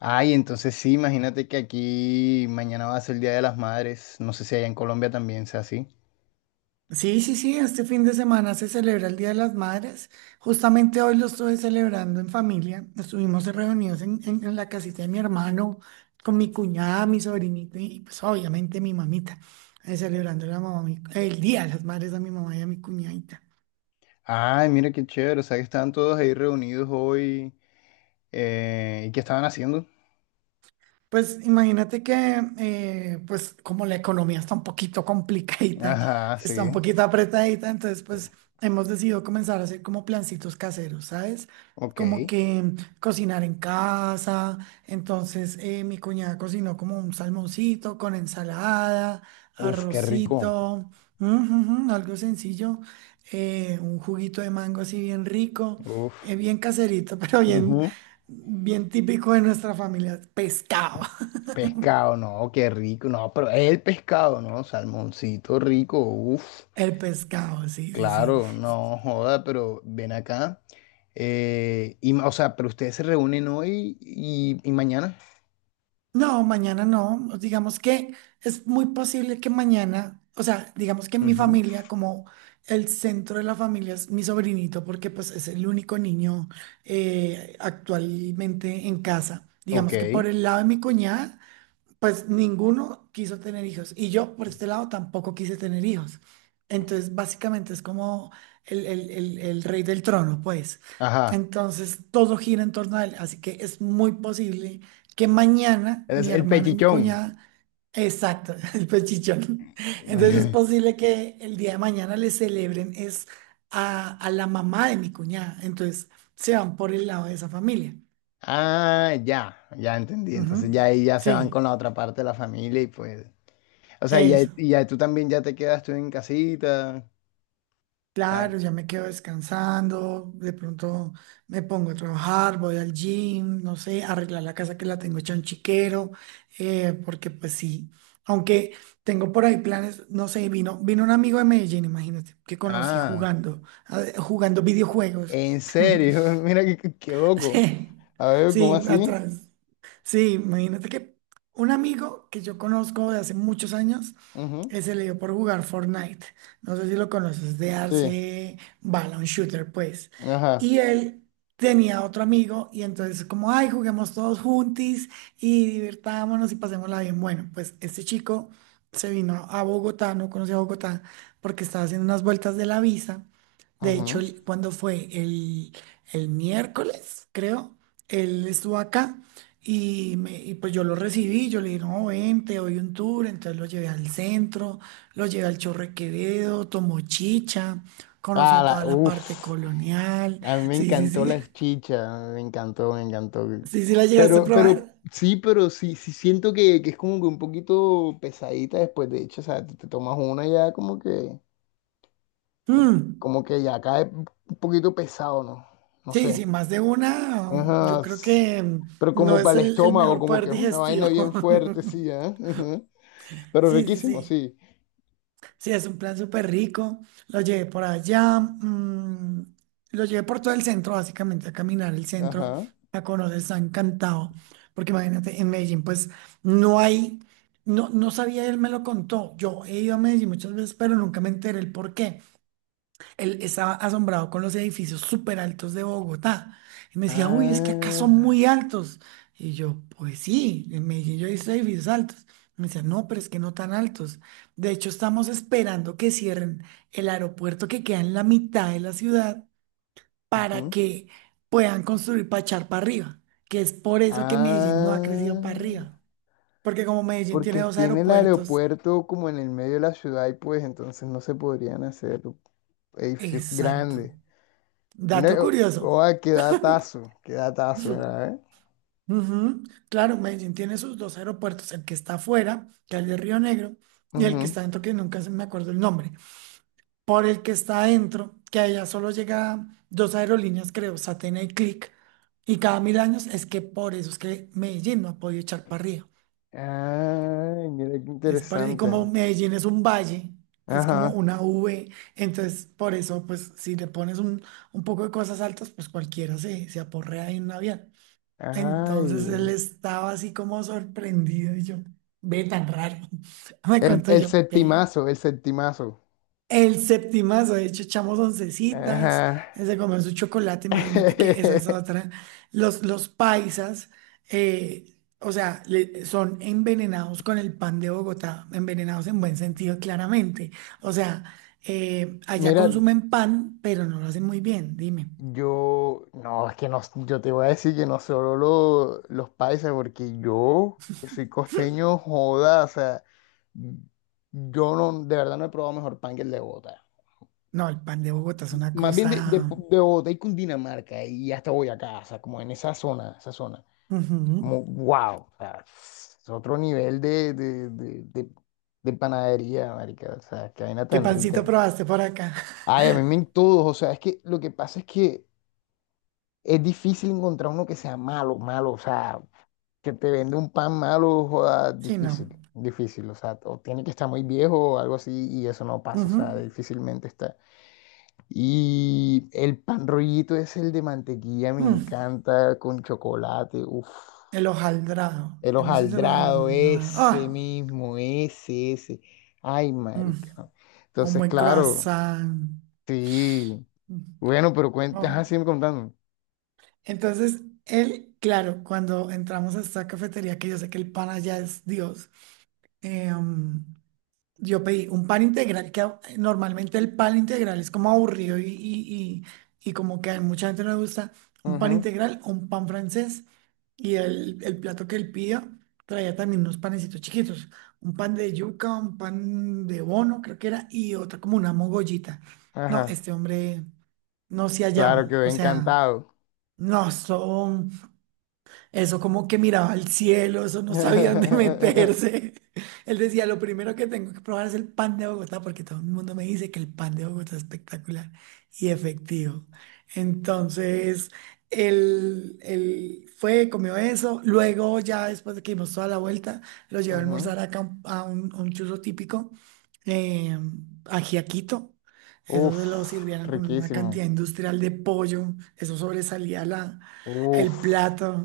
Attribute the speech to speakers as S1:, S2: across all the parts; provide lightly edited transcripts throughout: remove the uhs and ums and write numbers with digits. S1: Ay, entonces sí, imagínate que aquí mañana va a ser el Día de las Madres. No sé si allá en Colombia también sea así.
S2: Sí, sí, sí, este fin de semana se celebra el Día de las Madres. Justamente hoy lo estuve celebrando en familia. Estuvimos reunidos en la casita de mi hermano, con mi cuñada, mi sobrinito y pues obviamente mi mamita, celebrando el Día de las Madres a mi mamá y a mi cuñadita.
S1: Ay, mira qué chévere. O sea, que estaban todos ahí reunidos hoy. ¿Y qué estaban haciendo?
S2: Pues imagínate que, pues como la economía está un poquito complicadita,
S1: Ajá,
S2: está un
S1: sí.
S2: poquito apretadita, entonces pues hemos decidido comenzar a hacer como plancitos caseros, ¿sabes? Como
S1: Ok.
S2: que cocinar en casa, entonces mi cuñada cocinó como un salmoncito con ensalada,
S1: Uf, qué rico.
S2: arrocito, algo sencillo, un juguito de mango así bien rico,
S1: Uf.
S2: bien caserito, pero bien.
S1: Ujú.
S2: Bien típico de nuestra familia, pescado.
S1: Pescado, no, qué rico. No, pero el pescado, ¿no? Salmoncito rico. Uf.
S2: El pescado, sí, sí, sí.
S1: Claro,
S2: Y-
S1: no joda, pero ven acá. O sea, pero ustedes se reúnen hoy y mañana.
S2: No, mañana no. Digamos que es muy posible que mañana, o sea, digamos que en mi familia, como el centro de la familia es mi sobrinito, porque pues es el único niño actualmente en casa.
S1: Ok,
S2: Digamos que por el lado de mi cuñada. Pues ninguno quiso tener hijos y yo por este lado tampoco quise tener hijos. Entonces, básicamente es como el rey del trono, pues.
S1: ajá.
S2: Entonces, todo gira en torno a él. Así que es muy posible que mañana
S1: Es
S2: mi
S1: el
S2: hermano y mi
S1: pechichón.
S2: cuñada, exacto, el pechichón. Entonces, es posible que el día de mañana le celebren es a la mamá de mi cuñada. Entonces, se van por el lado de esa familia.
S1: Ah, ya, ya entendí.
S2: Ujú.
S1: Entonces ya ahí ya se van con
S2: Sí,
S1: la otra parte de la familia y pues. O sea, ya,
S2: eso.
S1: y ya tú también ya te quedas tú en casita.
S2: Claro,
S1: tran-
S2: ya me quedo descansando, de pronto me pongo a trabajar, voy al gym, no sé, arreglar la casa que la tengo hecha un chiquero, porque pues sí, aunque tengo por ahí planes, no sé, vino un amigo de Medellín, imagínate, que conocí
S1: Ah,
S2: jugando, jugando videojuegos.
S1: en serio, mira qué loco.
S2: Sí,
S1: A ver, ¿cómo
S2: sí,
S1: así?
S2: atrás. Sí, imagínate que un amigo que yo conozco de hace muchos años
S1: Ujú.
S2: que se le dio por jugar Fortnite. No sé si lo conoces, de
S1: Sí,
S2: darse bala, un shooter, pues.
S1: ajá.
S2: Y él tenía otro amigo y entonces como, ay, juguemos todos juntis y divirtámonos y pasémosla bien. Bueno, pues este chico se vino a Bogotá, no conocía Bogotá, porque estaba haciendo unas vueltas de la visa. De hecho,
S1: Ujú.
S2: cuando fue el miércoles, creo, él estuvo acá. Y pues yo lo recibí, yo le dije, no, ven, te doy un tour, entonces lo llevé al centro, lo llevé al Chorro de Quevedo, tomó chicha,
S1: Ah,
S2: conoció toda
S1: la,
S2: la parte
S1: uff.
S2: colonial,
S1: A mí me
S2: sí, sí,
S1: encantó
S2: sí,
S1: las chichas, me encantó, me encantó.
S2: sí, sí la llegaste a probar.
S1: Sí, pero sí, sí siento que es como que un poquito pesadita después, de hecho, o sea, te tomas una y ya
S2: Mm.
S1: como que ya cae un poquito pesado, ¿no? No
S2: Sí, sí,
S1: sé.
S2: más de una, yo
S1: Ajá,
S2: creo que
S1: pero
S2: no
S1: como
S2: es
S1: para el
S2: el
S1: estómago,
S2: mejor
S1: como
S2: poder
S1: que es una
S2: digestivo.
S1: vaina bien fuerte, sí, ¿eh? Ujú. Pero
S2: Sí, sí,
S1: riquísimo,
S2: sí.
S1: sí.
S2: Sí, es un plan súper rico. Lo llevé por allá, lo llevé por todo el centro, básicamente, a caminar el centro,
S1: Ajá.
S2: a conocer San Cantao. Porque imagínate, en Medellín, pues no hay, no, no sabía, él me lo contó. Yo he ido a Medellín muchas veces, pero nunca me enteré el por qué él estaba asombrado con los edificios súper altos de Bogotá. Y me decía, uy, es que acá son
S1: Ah.
S2: muy altos. Y yo, pues sí, en Medellín yo he visto edificios altos. Me decía, no, pero es que no tan altos. De hecho, estamos esperando que cierren el aeropuerto que queda en la mitad de la ciudad para
S1: Ujú.
S2: que puedan construir para echar para arriba, que es por eso que Medellín no ha crecido para
S1: Ah.
S2: arriba. Porque como Medellín tiene
S1: Porque
S2: dos
S1: tiene el
S2: aeropuertos,
S1: aeropuerto como en el medio de la ciudad y pues entonces no se podrían hacer edificios
S2: exacto.
S1: grandes. Mira,
S2: Dato curioso.
S1: oa, qué datazo, mira, ¿eh?
S2: Ujú. Claro, Medellín tiene sus dos aeropuertos, el que está afuera, que es el de Río Negro, y el que
S1: Ujú.
S2: está dentro, que nunca se me acuerdo el nombre. Por el que está adentro, que allá solo llega dos aerolíneas, creo, Satena y Click, y cada mil años es que por eso es que Medellín no ha podido echar para arriba.
S1: Ay, mira qué
S2: Es para, y como
S1: interesante.
S2: Medellín es un valle, es como
S1: Ajá.
S2: una V, entonces por eso, pues si le pones un poco de cosas altas, pues cualquiera se aporrea en un avión. Entonces él
S1: Ay.
S2: estaba así como sorprendido y yo, ve tan raro. Me contó
S1: El
S2: yo, ve.
S1: septimazo, el septimazo.
S2: El septimazo, de hecho, echamos oncecitas,
S1: Ajá.
S2: él se comió su chocolate, imagínate que esa es otra. Los paisas, o sea, son envenenados con el pan de Bogotá, envenenados en buen sentido, claramente. O sea, allá
S1: Mira,
S2: consumen pan, pero no lo hacen muy bien, dime.
S1: yo, no, es que no, yo te voy a decir que no solo los paisas, porque yo que soy costeño, joda, o sea. Yo no, de verdad no he probado mejor pan que el de Bogotá.
S2: No, el pan de Bogotá es una
S1: Más bien
S2: cosa.
S1: de Bogotá y Cundinamarca y hasta Boyacá, o sea, como en esa zona, esa zona.
S2: Ujú.
S1: Como wow, o sea, es otro nivel de panadería, marica, o sea, qué vaina
S2: ¿Qué
S1: tan
S2: pancito
S1: rica.
S2: probaste por acá?
S1: Ay, a mí me en todos, o sea, es que lo que pasa es que es difícil encontrar uno que sea malo, malo, o sea, que te vende un pan malo, joda,
S2: Sí, no.
S1: difícil, difícil, o sea, o tiene que estar muy viejo o algo así y eso no pasa, o sea,
S2: Ujú.
S1: difícilmente está. Y el pan rollito es el de mantequilla, me
S2: Mm.
S1: encanta con chocolate, uff.
S2: El hojaldrado.
S1: El
S2: ¿Qué me dices del
S1: hojaldrado,
S2: hojaldrado?
S1: ese
S2: ¡Ah!
S1: mismo, ese, ese. Ay,
S2: Mm.
S1: marica, no.
S2: Un
S1: Entonces,
S2: buen
S1: claro,
S2: croissant.
S1: sí.
S2: Mm.
S1: Bueno, pero cuenta,
S2: Oh.
S1: ajá, sigue contando.
S2: Entonces, él, claro, cuando entramos a esta cafetería, que yo sé que el pan allá es Dios, eh, um, Yo pedí un pan integral, que normalmente el pan integral es como aburrido y como que a mucha gente no le gusta. Un pan
S1: Ujú.
S2: integral o un pan francés. Y el plato que él pidió traía también unos panecitos chiquitos. Un pan de yuca, un pan de bono, creo que era, y otra como una mogollita. No,
S1: Ajá,
S2: este hombre no se
S1: claro,
S2: hallaba.
S1: quedé
S2: O sea,
S1: encantado.
S2: no, eso. Eso como que miraba al cielo, eso no sabía dónde meterse. Él decía, lo primero que tengo que probar es el pan de Bogotá, porque todo el mundo me dice que el pan de Bogotá es espectacular y efectivo. Entonces, él fue, comió eso. Luego, ya después de que dimos toda la vuelta, lo llevé a
S1: Ujú.
S2: almorzar acá a un churro típico, eh, ajiaquito. Eso se lo
S1: Uf,
S2: sirvieron con una cantidad
S1: riquísimo.
S2: industrial de pollo. Eso sobresalía la, el
S1: Uf,
S2: plato.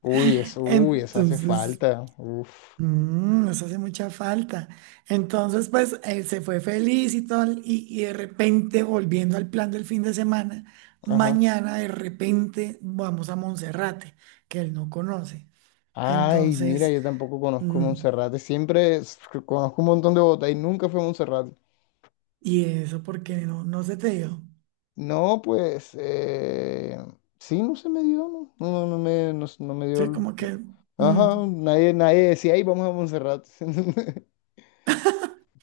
S1: uy, eso hace
S2: Entonces,
S1: falta. Uf,
S2: nos hace mucha falta. Entonces, pues él se fue feliz y todo, y de repente, volviendo al plan del fin de semana,
S1: ajá.
S2: mañana de repente vamos a Monserrate, que él no conoce.
S1: Ay, mira,
S2: Entonces,
S1: yo tampoco conozco
S2: mm,
S1: Monserrate. Conozco un montón de Bogotá y nunca fui a Monserrate.
S2: y eso porque no, no se te dio.
S1: No, pues, sí, no se me dio, no, no, no no me, no me dio.
S2: Sí, como que, mm,
S1: Ajá, nadie, nadie decía, ay, vamos a Monserrate.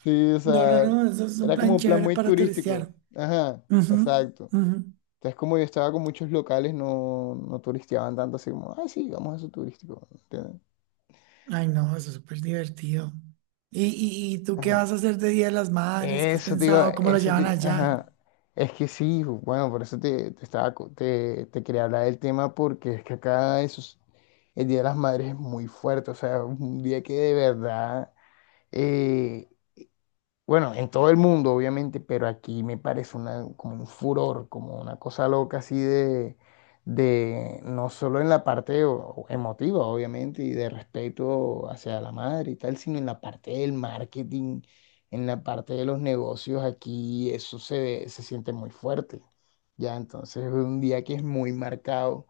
S1: Sí, o
S2: no, no,
S1: sea,
S2: no, eso es un
S1: era como
S2: plan
S1: un plan
S2: chévere
S1: muy
S2: para
S1: turístico.
S2: turistear.
S1: Ajá,
S2: Ujú,
S1: exacto.
S2: ujú.
S1: Entonces, como yo estaba con muchos locales, no, no turisteaban tanto así como, ay, sí, vamos a eso turístico. ¿Entiendes?
S2: Ay, no, eso es súper divertido. ¿Y, y tú qué vas a hacer de Día de las Madres? ¿Qué has
S1: Eso, te iba-
S2: pensado? ¿Cómo lo
S1: eso,
S2: llevan
S1: te-
S2: allá?
S1: ajá. Es que sí, bueno, por eso te estaba, te quería hablar del tema porque es que acá esos, el Día de las Madres es muy fuerte, o sea, es un día que de verdad eh, bueno, en todo el mundo, obviamente, pero aquí me parece una, como un furor, como una cosa loca así de no solo en la parte emotiva, obviamente, y de respeto hacia la madre y tal, sino en la parte del marketing, en la parte de los negocios, aquí eso se siente muy fuerte. Ya, entonces es un día que es muy marcado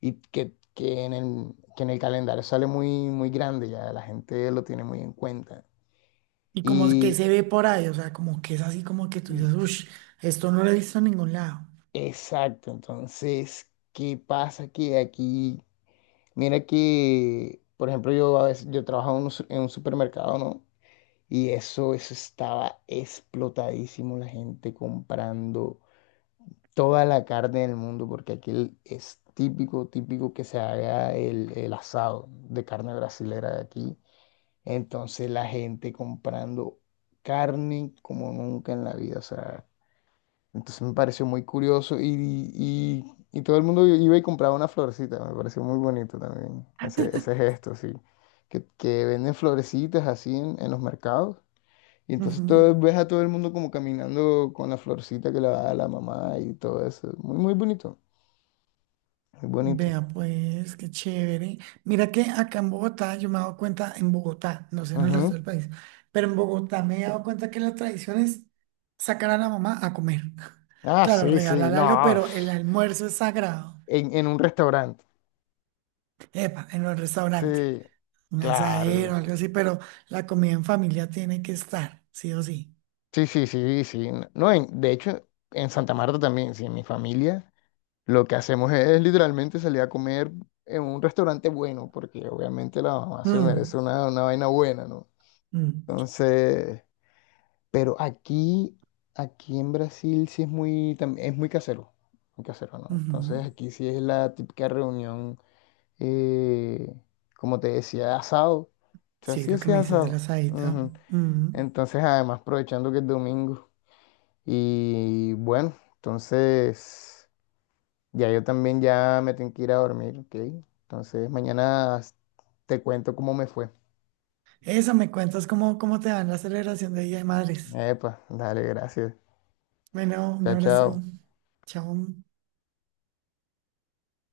S1: y que en el calendario sale muy, muy grande, ya la gente lo tiene muy en cuenta.
S2: ¿Y cómo es que
S1: Y
S2: se ve por ahí? O sea, como que es así como que tú dices, uff, esto no lo he visto en ningún lado.
S1: exacto, entonces, ¿qué pasa? Que aquí, mira que, por ejemplo, yo a veces, yo trabajaba en un, en un supermercado, ¿no? Y eso estaba explotadísimo, la gente comprando toda la carne del mundo, porque aquí es típico, típico que se haga el asado de carne brasilera de aquí. Entonces, la gente comprando carne como nunca en la vida, o sea. Entonces me pareció muy curioso y todo el mundo iba y compraba una florecita. Me pareció muy bonito también ese gesto, sí. Que venden florecitas así en los mercados. Y entonces
S2: Ujú.
S1: todo, ves a todo el mundo como caminando con la florcita que le da la mamá y todo eso. Muy, muy bonito, muy bonito.
S2: Vea, pues, qué chévere. Mira que acá en Bogotá, yo me he dado cuenta, en Bogotá, no sé en el resto
S1: Ujú.
S2: del país, pero en Bogotá me he dado cuenta que la tradición es sacar a la mamá a comer.
S1: Ah,
S2: Claro,
S1: sí, sí,
S2: regalar algo,
S1: no.
S2: pero el almuerzo es sagrado.
S1: En un restaurante.
S2: Epa, en el restaurante.
S1: Sí,
S2: Un asadero,
S1: claro.
S2: algo así, pero la comida en familia tiene que estar, sí o sí.
S1: Sí, sí, sí, sí. No, en- de hecho, en Santa Marta también, sí, en mi familia. Lo que hacemos es, literalmente salir a comer en un restaurante bueno, porque obviamente la mamá se
S2: Mm,
S1: merece una vaina buena, ¿no?
S2: mm,
S1: Entonces, pero aquí, aquí en Brasil sí es muy, es muy casero, ¿no?
S2: ujú.
S1: Entonces aquí sí es la típica reunión, eh, como te decía, asado. O sea,
S2: Sí,
S1: sí
S2: lo que me
S1: hacía
S2: dices del
S1: asado.
S2: asadito.
S1: Ujú.
S2: Mm.
S1: Entonces, además, aprovechando que es domingo. Y bueno, entonces... Ya yo también ya me tengo que ir a dormir, ¿ok? Entonces mañana te cuento cómo me fue.
S2: Eso, me cuentas cómo te va en la celebración de Día de Madres.
S1: Epa, dale, gracias.
S2: Bueno, un
S1: Chao,
S2: abrazo.
S1: chao.
S2: Chao.